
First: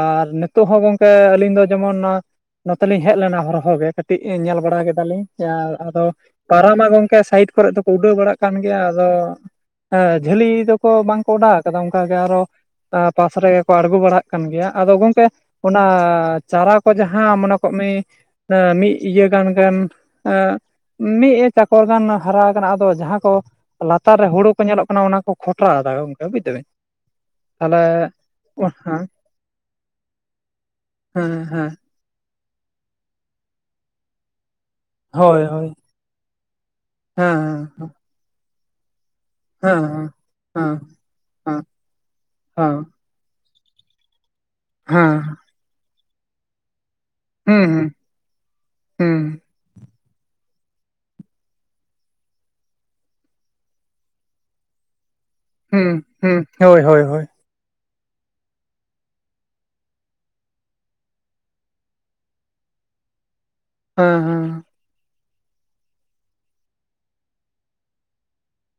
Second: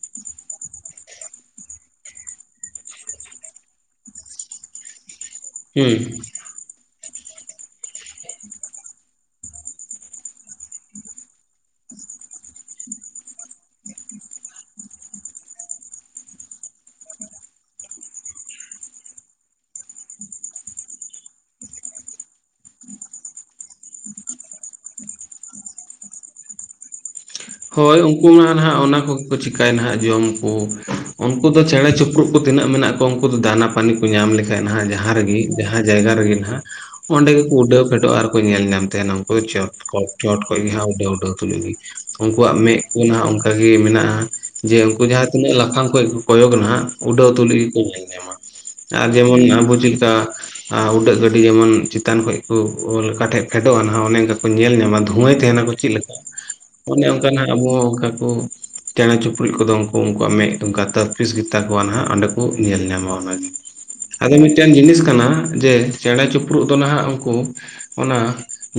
ᱟᱨ ᱱᱤᱛᱚᱜ ᱦᱚᱸ ᱜᱚᱝᱠᱮ ᱟᱹᱞᱤᱧ ᱫᱚ ᱡᱮᱢᱚᱱ, ᱱᱚᱼᱟ ᱱᱚᱛᱮ ᱞᱤᱧ ᱦᱮᱡ ᱞᱮᱱᱟ ᱦᱚᱨᱦᱚ ᱜᱮ ᱠᱟᱹᱴᱤᱡ ᱧᱮᱞ ᱵᱟᱲᱟ ᱠᱮᱫᱟ ᱞᱤᱧ ᱡᱟ ᱦᱩᱸ ᱟᱫᱚ ᱯᱟᱨᱣᱟ ᱢᱟ ᱜᱚᱝᱠᱮ ᱥᱟᱭᱤᱰ ᱠᱚᱨᱮ ᱫᱚᱠᱚ ᱩᱰᱟᱹᱣ ᱵᱟᱲᱟᱜ ᱠᱟᱱ ᱜᱮᱭᱟ ᱟᱫᱚ ᱦᱟᱸ ᱡᱷᱟᱹᱞᱤ ᱫᱚ ᱠᱚ ᱵᱟᱝ ᱠᱚ ᱚᱰᱟᱣ ᱠᱟᱫᱟ ᱚᱱᱠᱟ ᱜᱮ ᱟᱨᱚ ᱟ ᱯᱟᱥ ᱨᱮ ᱜᱮ ᱠᱚ ᱟᱬᱜᱩ ᱵᱟᱲᱟᱜ ᱠᱟᱱ ᱜᱮᱭᱟ ᱟᱫᱚ ᱜᱚᱝᱠᱮ ᱚᱱᱟ ᱪᱟᱨᱟ ᱠᱚ ᱡᱟᱦᱟᱸ ᱢᱚᱱᱮ ᱠᱚᱜ ᱢᱤ ᱟᱸ ᱢᱤᱫ ᱤᱭᱟᱹ ᱜᱟᱱ ᱜᱟᱱ ᱟᱸᱼ ᱢᱤᱫ ᱮ ᱪᱟᱠᱚ ᱜᱟᱱ ᱦᱟᱨᱟ ᱟᱠᱟᱱᱟ ᱟᱫᱚ ᱡᱟᱦᱟᱸ ᱠᱚ ᱞᱟᱛᱟᱨ ᱨᱮ ᱦᱩᱲᱩ ᱠᱚ ᱧᱮᱞᱚᱜ ᱠᱟᱱᱟ ᱚᱱᱟ ᱠᱚ ᱠᱷᱚᱴᱨᱟ ᱫᱟ ᱜᱚᱝᱠᱮ ᱵᱩᱡ ᱫᱟᱵᱮᱱ ᱦᱳᱭ ᱩᱱᱠᱩ ᱢᱟ ᱱᱟᱦᱟᱜ ᱚᱱᱟ ᱦᱮᱸ ᱠᱚᱜᱤ ᱠᱚ ᱪᱤᱠᱟᱭ ᱱᱟᱦᱟᱜ ᱡᱚᱢᱠᱩ ᱦᱮᱸ ᱩᱱᱠᱩ ᱫᱚ ᱦᱮᱸ ᱪᱮᱬᱮ ᱪᱩᱯ ᱨᱩᱜ ᱠᱚ ᱛᱤᱱᱟᱹᱜ ᱢᱮᱱᱟᱜ ᱠᱚᱣᱟ ᱩᱱᱠᱩ ᱫᱚ ᱫᱟᱱᱟ ᱯᱟᱱᱤ ᱠᱚ ᱧᱟᱢ ᱞᱮᱠᱷᱟᱱ ᱱᱟᱦᱟᱜ ᱡᱟ ᱦᱟᱸ ᱨᱮᱜᱤ ᱦᱳᱭ ᱦᱳᱭ ᱡᱟᱦᱟᱸ ᱡᱟᱭᱜᱟ ᱨᱮ ᱜᱮ ᱱᱟᱦᱟᱜ ᱦᱮᱸ ᱚᱸᱰᱮ ᱜᱮᱠᱚ ᱩᱰᱟᱹᱣ ᱦᱮᱸ ᱯᱷᱮᱰᱚᱜᱼᱟ ᱟᱨᱠᱚ ᱧᱮᱞ ᱧᱟᱢ ᱛᱟᱦᱮᱸᱱᱟ ᱦᱳᱭ ᱪᱚᱴ ᱦᱮᱸ ᱠᱷᱚᱡ ᱪᱚᱴ ᱠᱷᱚᱪ ᱜᱮ ᱦᱮᱸ ᱩᱰᱟᱹᱣ ᱩᱰᱟᱹᱣ ᱛᱩᱞᱩᱡ ᱦᱮᱸ ᱜᱤ ᱩᱱᱠᱩᱣᱟᱜ ᱢᱮᱫ ᱦᱮᱸ ᱠᱩ ᱱᱟᱦᱟᱜ ᱚᱱᱠᱟᱜᱤ ᱢᱮᱱᱟᱜᱼᱟ ᱡᱮ ᱩᱱᱠᱩ ᱦᱮᱸ ᱡᱟᱦᱟᱸ ᱛᱤᱱᱟᱹᱜ ᱞᱟᱯᱷᱟᱝ ᱠᱷᱚᱱ ᱠᱚ ᱠᱚᱭᱚᱜ ᱱᱟᱦᱟᱜ ᱩᱰᱟᱹᱣ ᱛᱩᱞᱩᱡ ᱜᱤ ᱠᱩ ᱦᱩᱸ ᱧᱮᱞ ᱧᱟᱢᱟ ᱟᱨ ᱡᱮᱢᱚᱱ ᱦᱩᱸ ᱟᱵᱩ ᱪᱮᱫ ᱞᱮᱠᱟ ᱟᱨ ᱩᱰᱟᱹᱜ ᱜᱟᱹᱰᱤ ᱡᱮᱢᱚᱱ ᱪᱮᱛᱟᱱ ᱠᱷᱚᱡ ᱠᱚ ᱚᱞ ᱚᱠᱟᱴᱷᱮᱡ ᱯᱷᱮᱰᱚᱜᱼᱟ ᱱᱟᱦᱟᱜ ᱚᱱᱮ ᱚᱱᱠᱟ ᱠᱚ ᱧᱮᱞ ᱧᱟᱢᱟ ᱫᱷᱩᱸᱣᱟᱹᱭ ᱛᱟᱦᱮᱱᱟ ᱠᱚ ᱪᱮᱫ ᱞᱮᱠᱟ ᱦᱩᱸ ᱦᱳᱭ ᱦᱳᱭ ᱚᱱᱮ ᱦᱳᱭ ᱚᱱᱠᱟ ᱱᱟᱦᱟᱜ ᱟᱵᱩ ᱦᱚ ᱚᱱᱠᱟ ᱠᱚ ᱪᱮᱬᱮ ᱪᱩᱯᱲᱩᱪ ᱠᱚᱫᱚ ᱩᱱᱠᱩ ᱩᱱᱠᱩᱣᱟᱜ ᱢᱮᱫ ᱜᱟ ᱛᱟᱹᱯᱤᱥ ᱜᱮᱛᱟ ᱠᱚᱣᱟ ᱱᱟᱦᱟᱜ ᱚᱸᱰᱮ ᱠᱚ ᱧᱮᱞ ᱧᱟᱢᱟ ᱚᱱᱟ ᱜᱮ ᱦᱮᱸ ᱟᱫᱚ ᱦᱮᱸ ᱢᱤᱫᱴᱮᱱ ᱡᱤᱱᱤᱥ ᱠᱟᱱᱟ ᱡᱮ ᱪᱮᱬᱮ ᱪᱩᱯᱨᱩᱫ ᱫᱚ ᱱᱟᱦᱟᱜ ᱩᱱᱠᱩ, ᱚᱱᱟ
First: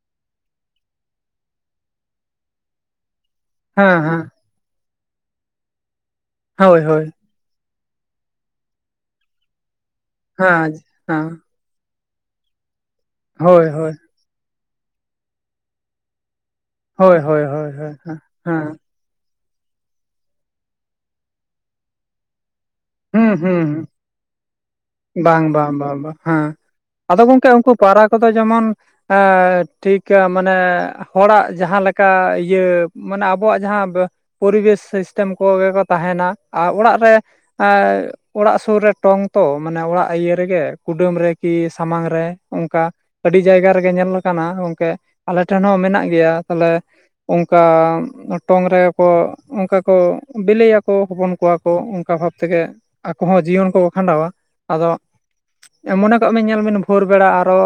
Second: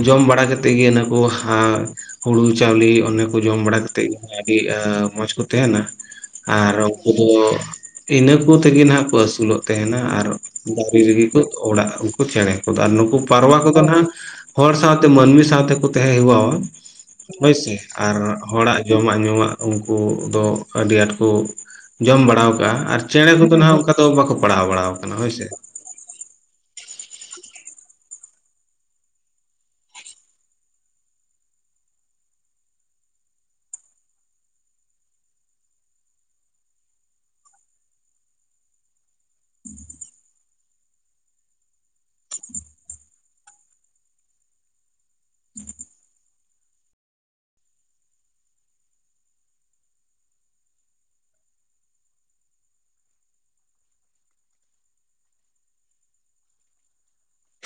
ᱡᱚᱢ ᱵᱟᱲᱟ ᱠᱟᱛᱮᱫ ᱜᱤ ᱚᱱᱟᱠᱩ ᱦᱟᱸᱜ ᱦᱩᱲᱩ ᱪᱟᱣᱞᱤ ᱚᱱᱮ ᱠᱩ ᱡᱚᱢ ᱵᱟᱲᱟ ᱦᱮᱸ ᱠᱟᱛᱮᱫ ᱜᱮ ᱦᱮᱸ ᱟᱰᱤ ᱢᱚᱸᱡ ᱠᱚ ᱛᱟᱦᱮᱱᱟ ᱟᱨ ᱦᱳᱭ ᱦᱳᱭ ᱩᱱᱠᱩ ᱫᱚ ᱤᱱᱟᱹ ᱠᱚ ᱛᱮᱜᱮ ᱱᱟᱦᱟᱜ ᱠᱩ ᱟᱹᱥᱩᱞᱚᱜ ᱛᱟᱦᱮᱱᱟ ᱟᱨ ᱦᱮᱸ ᱫᱟᱨᱤ ᱨᱮᱜᱤ ᱠᱚ ᱦᱮᱸ ᱚᱲᱟᱜ ᱩᱱᱠᱩ ᱪᱮᱬᱮ ᱠᱚ ᱫᱚ ᱟᱨ ᱱᱩᱠᱩ ᱯᱟᱨᱣᱟ ᱦᱳᱭ ᱠᱚᱫᱚ ᱦᱳᱭ ᱱᱟᱦᱟᱜ ᱦᱚᱲ ᱥᱟᱶᱛᱮ ᱢᱟᱹᱱᱢᱤ ᱥᱟᱶ ᱛᱮ ᱠᱚ ᱛᱟᱦᱮᱸ ᱦᱮᱣᱟᱼᱣᱟ ᱦᱳᱭ ᱦᱳᱭ ᱦᱳᱭ ᱦᱳᱭ, ᱟᱨ ᱦᱮᱸ ᱦᱮᱸ ᱦᱚᱲᱟᱜ ᱡᱚᱢᱟᱜ ᱧᱩᱣᱟᱜ ᱩᱱᱠᱩ ᱫᱚ, ᱟᱹᱰᱤ ᱟᱸᱴ ᱠᱩ ᱡᱚᱢ ᱵᱟᱲᱟ ᱟᱠᱟᱟᱜᱼᱟ, ᱟᱨ ᱪᱮᱬᱮ ᱦᱩᱸ ᱠᱚ ᱫᱚ ᱦᱟᱜ ᱦᱩᱸ ᱚᱱᱠᱟ ᱫᱚ ᱵᱟᱠᱩ ᱯᱟᱲᱦᱟᱣ ᱵᱟᱲᱟ ᱟᱠᱟᱱᱟ ᱦᱳᱭ ᱵᱟᱝ ᱥᱮ, ᱵᱟᱝ [unintelligible] ᱦᱮᱸ, ᱟᱫᱚ ᱜᱚᱝᱠᱮ ᱩᱱᱠᱩ ᱯᱟᱣᱨᱟ ᱠᱚᱫᱚ ᱡᱮᱢᱚᱱ ᱟᱻ ᱴᱷᱤᱠ ᱢᱟᱱᱮ, ᱦᱚᱲᱟᱜ ᱡᱟᱦᱟᱸᱮ ᱞᱮᱠᱟ ᱤᱭᱟᱹ, ᱢᱟᱱᱮ ᱟᱵᱚᱣᱟᱜ ᱡᱟᱦᱟᱸ ᱯᱚᱨᱤᱵᱮᱥ ᱥᱤᱥᱴᱮᱢ ᱠᱚᱜᱮ ᱠᱚ ᱛᱟᱦᱮᱱᱟ, ᱟᱨ ᱚᱲᱟᱜ ᱨᱮ ᱮᱻ ᱚᱲᱟᱜ ᱥᱩᱨ ᱨᱮ ᱴᱚᱝ ᱛᱚ, ᱢᱟᱱᱮ ᱚᱲᱟᱜ ᱤᱭᱟᱹ ᱨᱮᱜᱮ ᱠᱩᱰᱟᱹᱢ ᱨᱮ, ᱠᱤ ᱥᱟᱢᱟᱝ ᱨᱮ ᱚᱱᱠᱟ, ᱟᱹᱰᱤ ᱡᱟᱭᱜᱟ ᱨᱮᱜᱮ ᱧᱮᱞ ᱟᱠᱟᱱᱟ ᱜᱚᱝᱠᱮ, ᱟᱞᱮ ᱴᱷᱮᱱ ᱦᱚᱸ ᱢᱮᱱᱟᱜ ᱜᱮᱭᱟ ᱛᱟᱦᱞᱮ, ᱚᱱᱠᱟ ᱴᱚᱝ ᱨᱮᱜᱮ ᱠᱚ ᱚᱱᱠᱟ ᱠᱚ ᱵᱤᱞᱮᱭᱟᱠᱚ, ᱦᱚᱯᱚᱱ ᱠᱚᱣᱟ ᱠᱚ ᱚᱱᱠᱟ ᱵᱷᱟᱵ ᱛᱮᱜᱮ ᱟᱠᱚ ᱦᱚᱸ ᱡᱤᱭᱚᱱ ᱠᱚ ᱠᱷᱟᱸᱰᱟᱣᱟ ᱟᱫᱚ ᱢᱚᱱᱮ ᱠᱚᱜ ᱢᱮ ᱧᱮᱞᱢᱤᱱ ᱵᱷᱳᱨ ᱵᱮᱲᱟ ᱟᱨᱚ,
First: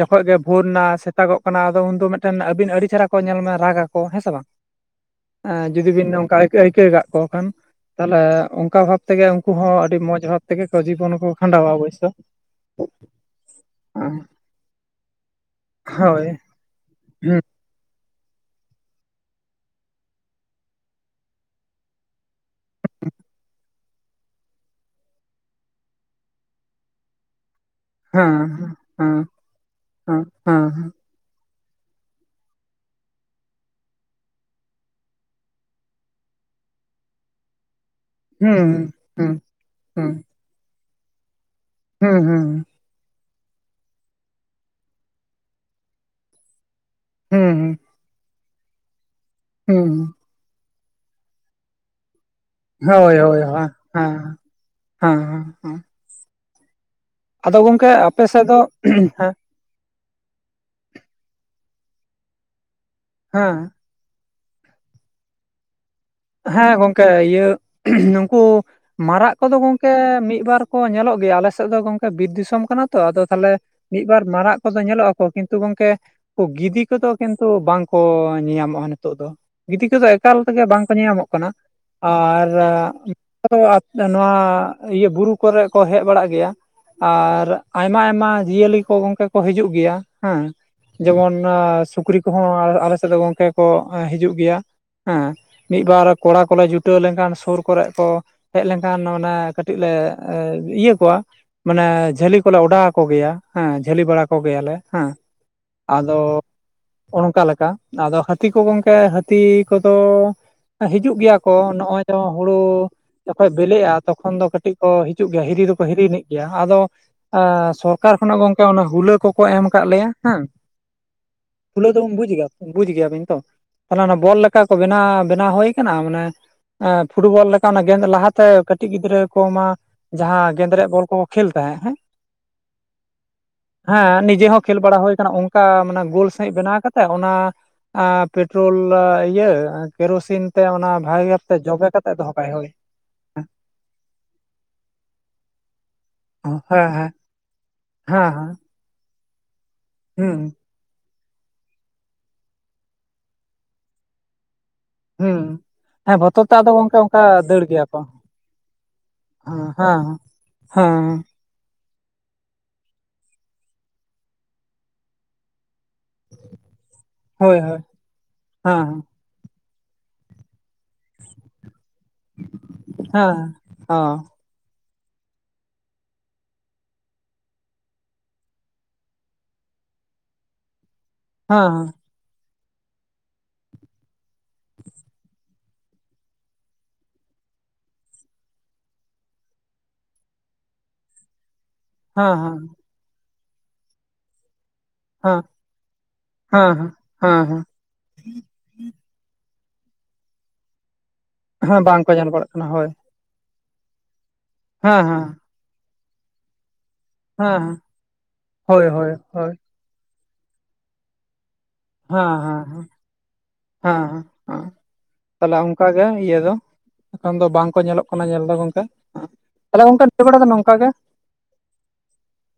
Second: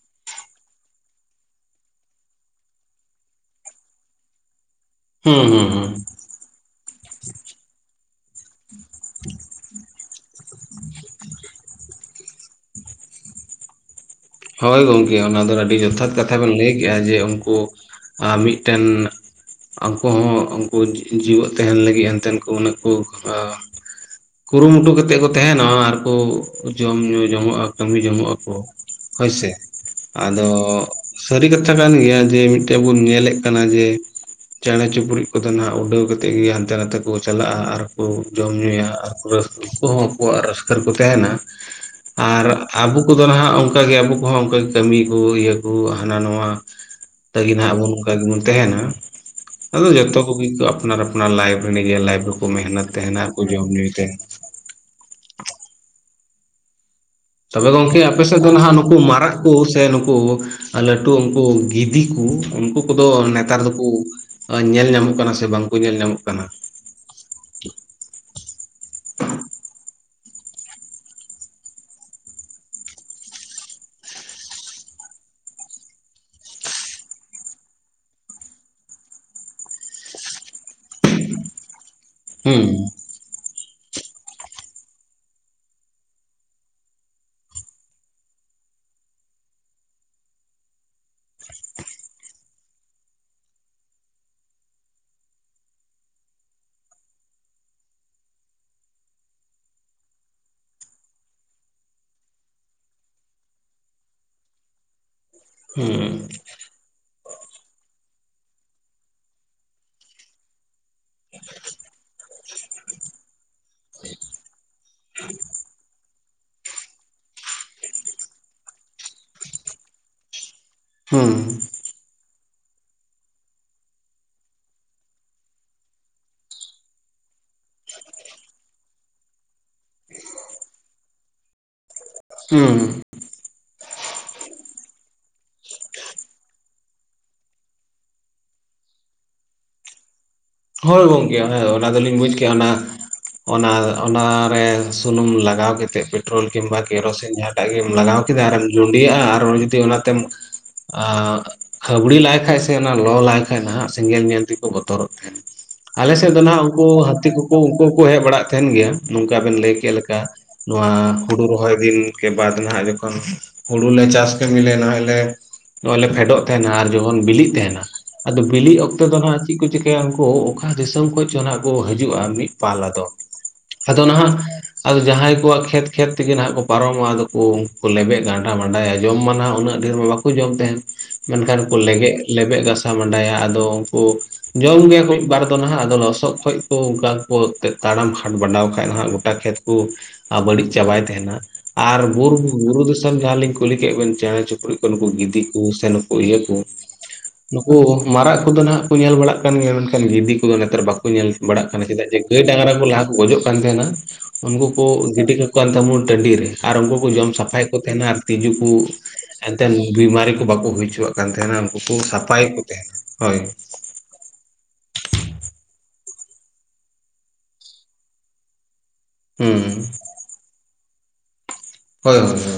ᱡᱚᱠᱷᱚᱱ ᱜᱮ ᱵᱷᱳᱨ ᱱᱟ ᱥᱮᱛᱟᱜᱚᱜ ᱠᱟᱱᱟ, ᱟᱫᱚ ᱩᱱᱫᱚ ᱢᱤᱫᱴᱮᱱ ᱟᱹᱵᱤᱱ ᱟᱹᱰᱤ ᱪᱮᱦᱨᱟ ᱠᱚ ᱧᱮᱞ ᱢᱮ ᱨᱟᱜᱽ ᱟᱠᱚ ᱦᱮᱸ ᱥᱮ ᱵᱟᱝ᱾ [unintelligible] ᱮ ᱦᱩᱸ ᱦᱩᱸ ᱡᱩᱫᱤ ᱵᱤᱱ ᱱᱚᱝᱠᱟ ᱟᱹᱭᱠᱟᱹᱣ ᱟᱹᱭᱠᱟᱹ ᱠᱚ ᱠᱷᱟᱱ ᱛᱟᱦᱞᱮ ᱚᱱᱠᱟ ᱵᱷᱟᱵ ᱛᱮᱜᱮ ᱩᱱᱠᱩ ᱦᱚᱸ ᱟᱹᱰᱤ ᱢᱚᱡᱽ ᱵᱷᱟᱵ ᱛᱮᱜᱮ ᱠᱚ ᱡᱤᱵᱚᱱ ᱠᱚ ᱠᱷᱟᱸᱰᱟᱣᱟ ᱚᱵᱚᱥᱥᱳ, ᱟ ᱦᱳᱭ ᱜᱚᱢᱠᱮ ᱚᱱᱟ ᱫᱚ ᱟᱹᱰᱤ ᱡᱚᱛᱷᱟᱛ ᱠᱟᱛᱷᱟ ᱵᱮᱱ ᱞᱟᱹᱭ ᱠᱮᱫᱮᱜᱟ, ᱡᱮ ᱦᱮᱸ ᱩᱱᱠᱩ ᱟᱨ ᱢᱤᱫᱴᱮᱱ ᱟᱠᱚᱦ ᱩᱱᱠᱩ ᱡᱤᱣᱮᱫ ᱛᱟᱦᱮᱱ ᱞᱟᱹᱜᱤᱫ ᱮᱱᱛᱮᱱ ᱩᱱᱟᱹᱜ ᱠᱩ ᱟ, ᱠᱩᱨᱩᱢᱩᱴᱩ ᱠᱟᱛᱮ ᱠᱚ ᱛᱟᱦᱮᱱᱟ ᱟᱨᱠᱩ ᱡᱚᱢ ᱧᱩ ᱡᱚᱝᱚᱜ ᱟᱠ ᱠᱟᱹᱢᱤ ᱡᱚᱝᱚᱜ ᱟᱠᱚ, ᱦᱮᱸ ᱦᱮᱸ ᱦᱳᱭᱥᱮ ᱦᱮᱸ ᱟᱫᱚ ᱦᱮᱸ ᱥᱟᱹᱨᱤ ᱠᱟᱛᱷᱟ ᱠᱟᱱ ᱜᱮᱭᱟ ᱡᱮ ᱢᱤᱫᱴᱮᱡ ᱵᱚᱱ ᱧᱮᱞᱮᱫ ᱠᱟᱱᱟ ᱡᱮ ᱪᱮᱬᱮ ᱪᱤᱯᱲᱩᱫ ᱠᱚᱫᱚ ᱱᱟᱜ ᱩᱰᱟᱹᱣ ᱠᱟ ᱠᱟᱛᱮᱫ ᱜᱤ ᱦᱟᱱᱛᱮ ᱱᱟᱛᱮ ᱠᱚ ᱪᱟᱞᱟᱜᱼᱟ ᱟᱨ ᱠᱩ ᱡᱚᱢ ᱦᱮᱸ ᱧᱩᱭᱟ ᱟᱨ ᱦᱮᱸ ᱨᱟᱹᱥᱠ ᱩᱱᱠᱩ ᱦᱚᱸ ᱦᱮᱸ ᱟᱠᱚᱣᱟᱜ ᱨᱟᱹᱥᱠᱟᱹ ᱨᱮᱠᱚ ᱛᱟᱦᱮᱱᱟ, ᱦᱮᱸ ᱦᱮᱸ ᱟᱨ ᱟᱵᱚ ᱠᱚᱫᱚ ᱱᱟᱦᱟᱜ ᱚᱱᱠᱟᱜᱮ ᱟᱵᱚ ᱠᱚᱦᱚᱸ ᱚᱱ ᱠᱟᱹᱢᱤ ᱠᱩ ᱤᱭᱟᱹ ᱠᱩ ᱦᱟᱱᱟ ᱱᱟᱣᱭᱟ, ᱞᱟᱹᱜᱤᱫ ᱱᱟᱦᱟᱜ ᱦᱮᱸ ᱟᱵᱚ ᱱᱚᱝᱠᱟ ᱜᱮᱵᱚᱱ ᱛᱟᱦᱮᱱᱟ, ᱟᱫᱚ ᱦᱮᱸ ᱡᱚᱛᱚ [unintelligible] ᱟᱯᱱᱟᱨ ᱟᱯᱱᱟᱨ ᱞᱟᱭᱵᱨᱮᱨᱤ ᱢᱮᱦᱱᱮᱛ ᱛᱟᱦᱮᱱᱟ ᱟᱨ ᱠᱚ ᱡᱚᱢ ᱧᱩᱭ ᱛᱟᱦᱮᱱᱟ᱾ ᱦᱮᱸᱮᱸ ᱦᱮᱸ, ᱟᱫᱚ ᱛᱚᱵᱮ ᱜᱚᱝᱠᱮ ᱟᱯᱮ ᱟᱯᱮᱥᱮᱫ ᱥᱮᱫ ᱫᱚ ᱱᱟᱦᱟᱜ ᱱᱩᱠᱩ ᱦᱮᱸ ᱢᱟᱨᱟᱜ ᱦᱮᱸ ᱠᱩ ᱥᱮ ᱱᱩᱠᱩ ᱞᱟᱹᱴᱩ ᱩᱱᱠᱩ ᱜᱤᱫᱤ ᱠᱩ ᱩᱱᱠᱩ ᱠᱚᱫᱚ ᱱᱮᱛᱟᱨ ᱫᱚᱠᱩ ᱧᱮᱞ ᱧᱟᱢᱚᱜ ᱠᱟᱱᱟ ᱥᱮ, ᱵᱟᱝᱠᱚ ᱧᱮᱞ ᱧᱟᱢᱚᱜ ᱠᱟᱱᱟ᱾ ᱦᱮᱸ ᱜᱚᱝᱠᱮ ᱤᱭᱟᱹ ᱱᱩᱝᱠᱩ ᱢᱟᱨᱟᱜ ᱠᱚᱫᱚ ᱜᱚᱝᱠᱮ ᱢᱤᱫ ᱵᱟᱨ ᱠᱚ ᱧᱮᱞᱚᱜ ᱜᱮᱭᱟ, ᱟᱞᱮ ᱥᱮᱫ ᱫᱚ ᱜᱚᱝᱠᱮ ᱵᱤᱨ ᱫᱤᱥᱚᱢ ᱠᱟᱱᱟ ᱛᱚ ᱟᱫᱚ ᱛᱟᱦᱞᱮ ᱢᱤᱫ ᱵᱟᱨ ᱢᱟᱨᱟᱜ ᱠᱚᱫᱚ ᱧᱮᱞᱚᱜᱼᱟᱠ ᱠᱤᱱᱛᱩ ᱜᱚᱝᱠᱮ ᱜᱤᱫᱤ ᱠᱚᱫᱚ ᱠᱤᱱᱛᱩ ᱵᱟᱝᱠᱚ ᱧᱮᱧᱟᱢᱚᱜᱼᱟ ᱱᱤᱛᱳᱜ ᱫᱚ, ᱜᱤᱫᱤ ᱠᱚᱫᱚ ᱮᱠᱟᱞ ᱛᱮᱜᱮ ᱵᱟᱝ ᱠᱚ ᱧᱟᱢᱚᱜ ᱠᱟᱱᱟ ᱟᱨ ᱦᱩᱸ ᱱᱚᱣᱟ ᱤᱭᱟᱹ ᱵᱩᱨᱩ ᱠᱚᱨᱮ ᱠᱚ ᱦᱮᱡ ᱵᱟᱲᱟᱜ ᱜᱮᱭᱟ, ᱟᱨ ᱟᱭᱢᱟ ᱟᱭᱢᱟ ᱡᱤᱭᱟᱹᱞᱤ ᱠᱚ ᱜᱚᱢᱠᱮ ᱠᱚ ᱦᱤᱡᱩᱜ ᱜᱮᱭᱟ ᱦᱮᱸ, ᱡᱮᱢᱚᱱ ᱟ ᱥᱩᱠᱨᱤ ᱠᱚᱦᱚᱸ ᱟᱞᱮ ᱥᱮᱫ ᱫᱚ ᱜᱚᱢᱠᱮ ᱠᱚ ᱦᱤᱡᱩᱜ ᱜᱮᱭᱟ ᱦᱮᱸ, ᱢᱤᱫᱵᱟᱨ ᱠᱚᱲᱟ ᱠᱚᱞᱮ ᱡᱩᱴᱟᱹᱣ ᱞᱮᱱᱠᱷᱟᱱ ᱥᱩᱨ ᱠᱚᱨᱮ ᱠᱚ ᱦᱮᱡ ᱞᱮᱱᱠᱷᱟᱱ ᱮ ᱠᱟᱹᱴᱤᱡ ᱞᱮ ᱤᱭᱟᱹ ᱠᱚᱣᱟ, ᱢᱟᱱᱮ ᱡᱷᱟᱹᱞᱤ ᱠᱚᱞᱮ ᱚᱰᱟᱣ ᱟᱠᱚᱜᱮᱭᱟ ᱦᱮᱸ ᱡᱷᱟᱹᱞᱤ ᱵᱟᱲᱟ ᱠᱚᱜᱮᱭᱟᱞᱮ ᱦᱮᱸ, ᱟᱫᱚ ᱦᱩᱸ ᱚᱱᱠᱟ ᱞᱮᱠᱟ, ᱟᱫᱚ ᱦᱟᱹᱛᱤ ᱠᱚ ᱜᱚᱝᱠᱮ ᱦᱟᱹᱛᱤ ᱠᱚᱫᱚ ᱦᱤᱡᱩᱜ ᱜᱮᱭᱟ ᱠᱚ ᱱᱚᱜ-ᱚᱭ ᱡᱮ ᱦᱩᱲᱩ ᱡᱚᱠᱷᱚᱡ ᱵᱞᱤᱜ-ᱟ ᱛᱚᱠᱷᱚᱱ ᱫᱚ ᱠᱟᱹᱴᱤᱡ ᱠᱚ ᱦᱤᱡᱩᱜ ᱜᱮᱭᱟ, ᱦᱤᱨᱤ ᱫᱚᱠᱚ ᱦᱤᱨᱤᱭᱟᱱᱤᱡ ᱜᱮᱭᱟ᱾ ᱟᱫᱚ ᱟᱸᱻ ᱥᱚᱨᱠᱟᱨ ᱠᱷᱚᱱᱟᱜ ᱜᱚᱝᱠᱮ ᱚᱱᱟ ᱦᱩᱞᱟᱹ ᱠᱚᱠᱚ ᱮᱢ ᱠᱟᱜ ᱞᱮᱭᱟ ᱦᱩᱸ᱾ ᱦᱩᱸ᱾ ᱦᱩᱞᱟᱹ ᱫᱚᱵᱮᱱ ᱵᱩᱡᱽ ᱜᱮᱭᱟ, ᱵᱩᱡᱽ ᱜᱮᱭᱟᱵᱮᱱ ᱛᱚ? ᱛᱟᱦᱞᱮ ᱚᱱᱟ ᱵᱚᱞ ᱞᱮᱠᱟ ᱠᱚ ᱵᱮᱱᱟᱣ ᱵᱮᱱᱟᱣ ᱦᱳᱭ ᱠᱟᱱᱟ ᱢᱟᱱᱮ ᱟᱸᱻ ᱯᱷᱩᱴᱵᱚᱞ ᱞᱮᱠᱟᱱᱟᱜ ᱜᱮᱸᱫ ᱞᱟᱦᱟᱛᱮ ᱠᱟᱹᱴᱤᱡ ᱜᱤᱫᱽᱨᱟᱹ ᱠᱚᱢᱟ ᱡᱟᱦᱟᱸ ᱜᱮᱸᱫᱽᱨᱮᱡ ᱵᱚᱞ ᱠᱚᱠᱚ ᱠᱷᱮᱞ ᱛᱟᱦᱮᱸᱜ ᱦᱮᱸ᱾ ᱦᱩᱸ᱾ ᱦᱮᱸ ᱱᱤᱡᱮ ᱦᱚᱸ ᱠᱷᱮᱹᱞ ᱵᱟᱲᱟ ᱦᱩᱭ ᱠᱟᱱᱟ, ᱚᱝᱠᱟ ᱢᱟᱱᱮ ᱜᱳᱞ ᱥᱟᱺᱦᱤᱡ ᱵᱮᱱᱟᱣ ᱠᱟᱛᱮᱜ ᱚᱱᱟ ᱟᱻ ᱯᱮᱴᱨᱳᱞ ᱤᱭᱟᱹ ᱠᱮᱨᱳᱥᱤᱱ ᱛᱮ ᱚᱱᱟ ᱦᱳᱭ ᱵᱷᱟᱜᱮ ᱜᱚᱝᱠᱮ ᱠᱟᱛᱮ ᱚᱱᱮ ᱡᱚᱵᱮ ᱚᱱᱟ ᱠᱟᱛᱮᱜ ᱫᱚᱞᱤᱧ ᱫᱚᱦᱚ ᱵᱩᱡᱽ ᱠᱟᱭ ᱠᱮᱜ-ᱟ ᱦᱳᱭ ᱚᱱᱟ ᱚᱱᱟ ᱚᱱᱟᱨᱮ ᱥᱩᱱᱩᱢ ᱞᱟᱜᱟᱣ ᱠᱟᱛᱮᱜ ᱯᱮᱴᱨᱳᱞ ᱦᱮᱸ ᱠᱤᱢᱵᱟ ᱦᱮᱸ ᱦᱮᱸ ᱠᱮᱨᱳᱥᱤᱱ ᱡᱟᱜ ᱜᱮᱢ ᱞᱟᱜᱟᱣ ᱠᱮᱫᱟ ᱦᱮᱸ ᱟᱨᱮᱢ ᱡᱩᱸᱰᱤᱭᱟᱜ-ᱟ ᱟᱨ ᱡᱩᱫᱤ ᱚᱱᱟᱛᱮᱢ ᱦᱩᱸ ᱟᱻ ᱯᱷᱟᱹᱵᱽᱲᱤ ᱞᱟᱭ ᱠᱷᱟᱡ ᱥᱮ ᱚᱱᱟ ᱞᱚ ᱞᱟᱭ ᱠᱷᱟᱡ ᱱᱟᱦᱟᱜ ᱥᱮᱸᱜᱮᱞ ᱧᱮᱞ ᱛᱮᱠᱚ ᱵᱚᱛᱚᱨᱚᱜ ᱦᱩᱸ᱾ ᱟᱞᱮ ᱦᱮᱸ ᱥᱮᱫ ᱫᱚ ᱵᱚᱛᱚᱨ ᱛᱮ ᱱᱟᱜ ᱟᱫᱚ ᱩᱱᱠᱩ ᱜᱚᱝᱠᱮ ᱚᱱᱠᱟ ᱦᱟᱹᱛᱤ ᱠᱚᱠᱚ ᱫᱟᱹᱲ ᱩᱝᱠᱩ ᱜᱮᱭᱟ ᱠᱚ ᱦᱚᱸᱠᱚ ᱦᱮᱡ ᱵᱟᱲᱟᱜ ᱛᱟᱦᱮᱱ ᱜᱮᱭᱟ ᱱᱚᱝᱠᱟ ᱵᱮᱱ ᱦᱮᱸ ᱞᱟᱹᱭ ᱠᱮᱫ ᱦᱮᱸ ᱞᱮᱠᱟ, ᱱᱚᱣᱟ ᱦᱮᱸ ᱦᱩᱲᱩ ᱨᱚᱦᱚᱭ ᱫᱤᱱ ᱠᱮ ᱵᱟᱫ ᱱᱟᱦᱟᱜ ᱡᱚᱠᱷᱚᱱ ᱦᱩᱲᱩ ᱞᱮ ᱪᱟᱥ ᱠᱟᱹᱢᱤ ᱞᱮ ᱱᱟᱦᱟᱭ ᱞᱮ ᱱᱚᱜ-ᱚᱭ ᱞᱮ ᱯᱷᱮᱰᱚᱜ ᱛᱮᱦᱮᱱᱟ ᱟᱨ ᱡᱚᱠᱷᱚᱱ ᱵᱤᱞᱤᱜ ᱦᱳᱭ ᱦᱳᱭ ᱛᱮᱦᱮᱱᱟ, ᱟᱫᱚ ᱵᱤᱞᱤ ᱦᱮᱸ ᱚᱠᱛᱮ ᱫᱚ ᱱᱟᱦᱟᱜ ᱪᱮᱫ ᱠᱚ ᱪᱤᱠᱟᱹᱭᱟ ᱩᱱᱠᱩ ᱫᱤᱥᱚᱢ ᱠᱷᱚᱡ ᱪᱚ ᱱᱟᱦᱟᱜ ᱠᱚ ᱦᱟᱡᱩᱜ-ᱟ ᱢᱤᱫ ᱯᱟᱞᱟ ᱟᱫᱚ, ᱦᱮᱸ ᱦᱮᱸ ᱟᱫᱚ ᱦᱮᱸ ᱱᱟᱦᱟᱜ ᱟᱫᱚ ᱡᱟᱦᱟᱸᱭ ᱠᱚᱣᱟᱜ ᱠᱷᱮᱛ ᱠᱷᱮᱛ ᱛᱮᱜᱮ ᱱᱟᱦᱟᱜ ᱠᱚ ᱯᱟᱨᱚᱢᱟ-ᱟ ᱟᱫᱚ ᱩᱝᱠᱩ ᱞᱮᱵᱮᱫ ᱜᱟᱸᱰᱟ ᱵᱟᱰᱟᱭᱟ᱾ ᱡᱚᱢ ᱢᱟ ᱱᱟᱜ ᱩᱱᱟᱹᱜ ᱰᱷᱮᱨ ᱢᱟ ᱵᱟ ᱠᱩ ᱡᱚᱢ ᱛᱟᱸᱦᱮᱱ᱾ ᱢᱮᱱᱠᱷᱟᱱ ᱠᱚ ᱦᱮᱸ ᱞᱮᱜᱮᱫ ᱞᱮᱵᱮᱫ ᱜᱟᱥᱟᱣ ᱢᱟᱰᱟᱭᱟ᱾ ᱟᱫᱚ ᱩᱱᱠᱩ ᱡᱚᱢ ᱜᱮᱭᱟ ᱢᱤᱫ ᱵᱟᱨ ᱫᱚ ᱱᱟᱦᱟᱜ᱾ ᱟᱫᱚ ᱞᱚᱥᱚᱫ ᱠᱷᱚᱡ ᱠᱚ ᱚᱱᱠᱟ ᱠᱚ ᱛᱟᱲᱟᱢ ᱦᱟᱴ ᱵᱟᱰᱟᱣ ᱠᱷᱟᱡ ᱦᱟᱸᱜ ᱜᱚᱴᱟ ᱠᱷᱮᱛ ᱠᱚ ᱟ, ᱵᱟᱹᱲᱤᱡ ᱪᱟᱵᱟᱭ ᱛᱟᱸᱦᱮᱱᱟ, ᱟᱨ ᱜᱩᱨ ᱦᱮᱸ ᱦᱮᱸ ᱦᱮᱸ ᱵᱩᱨᱩ ᱫᱤᱥᱚᱢ ᱡᱟᱦᱟᱸ ᱞᱤᱧ ᱠᱩᱞᱤ ᱠᱮᱫ ᱵᱮᱱ ᱪᱮᱬᱮ ᱪᱩᱯᱲᱩᱡ ᱠᱩ ᱱᱩᱠᱩ ᱜᱤᱫᱤ ᱠᱚ ᱥᱮ ᱱᱩᱠᱩ ᱤᱭᱟᱹ ᱠᱚ ᱦᱮᱸ ᱦᱮᱸ ᱦᱮᱸ ᱱᱩᱠᱩ ᱢᱟᱨᱟᱜ ᱠᱚᱫᱚ ᱱᱟᱜ ᱠᱚ ᱧᱮᱞ ᱵᱟᱲᱟᱜ ᱠᱟᱱ ᱜᱮᱭᱟ, ᱢᱮᱱᱠᱷᱟᱱ ᱜᱤᱫᱤ ᱠᱚᱫᱚ ᱱᱮᱛᱟᱨ ᱵᱟᱠᱚ ᱧᱮᱞ ᱵᱟᱲᱟᱜ ᱠᱟᱱᱟ ᱦᱮᱸ ᱪᱮᱫᱟᱜ ᱵᱟᱝᱠᱚ ᱡᱮ ᱧᱮᱞ ᱜᱟᱹᱭ ᱵᱟᱲᱟᱜ ᱠᱟᱱᱟ ᱰᱟᱝᱨᱟ ᱠᱚ ᱦᱳᱭ ᱞᱟᱦᱟ ᱜᱚᱡᱚᱜ ᱠᱟᱱ ᱛᱟᱸᱦᱮᱱᱟ ᱩᱱᱠᱩ ᱠᱚ ᱦᱮᱸ ᱦᱮᱸ ᱜᱤᱰᱤ ᱠᱟᱠᱚ ᱠᱟᱱ ᱫᱚᱢᱚᱱ ᱴᱟᱺᱰᱤ ᱨᱮ᱾ ᱟᱨ ᱩᱱᱠᱩ ᱠᱚ ᱡᱚᱢ ᱦᱮᱸ ᱥᱟᱯᱷᱟᱭᱮᱫ ᱠᱚ ᱛᱟᱦᱮᱱᱟ ᱟᱨ ᱛᱤᱡᱩ ᱠᱚ ᱦᱳᱭ ᱦᱳᱭ ᱦᱳᱭ ᱮᱱᱛᱮᱫ ᱵᱤᱢᱟᱨᱤ ᱠᱚ ᱵᱟᱠᱚ ᱦᱩᱭ ᱦᱚᱪᱚ ᱠᱟᱱ ᱛᱟᱸᱦᱮᱱᱟ, ᱩᱱᱠᱩ ᱠᱚ ᱥᱟᱯᱷᱟᱭᱮᱫ ᱠᱚ ᱛᱮᱦᱮᱱᱟ ᱦᱳᱭ᱾ ᱦᱟᱸ ᱦᱟᱸ᱾ ᱛᱟᱦᱞᱮ ᱚᱝᱠᱟ ᱜᱮ ᱤᱭᱟᱹ ᱫᱚ, ᱮᱠᱷᱚᱱ ᱫᱚ ᱵᱟᱝ ᱠᱚ ᱧᱮᱞᱚᱜ ᱠᱟᱱᱟ ᱧᱮᱞ ᱫᱚ ᱜᱚᱝᱠᱮ᱾ ᱦᱩᱸ ᱛᱟᱦᱞᱮ ᱜᱚᱝᱠᱮ ᱱᱤᱭᱟᱹ ᱵᱮᱲᱟ ᱫᱚ ᱱᱚᱝᱠᱟ ᱜᱮ᱾ ᱦᱳᱭ ᱦᱳᱭ ᱦᱳᱭ᱾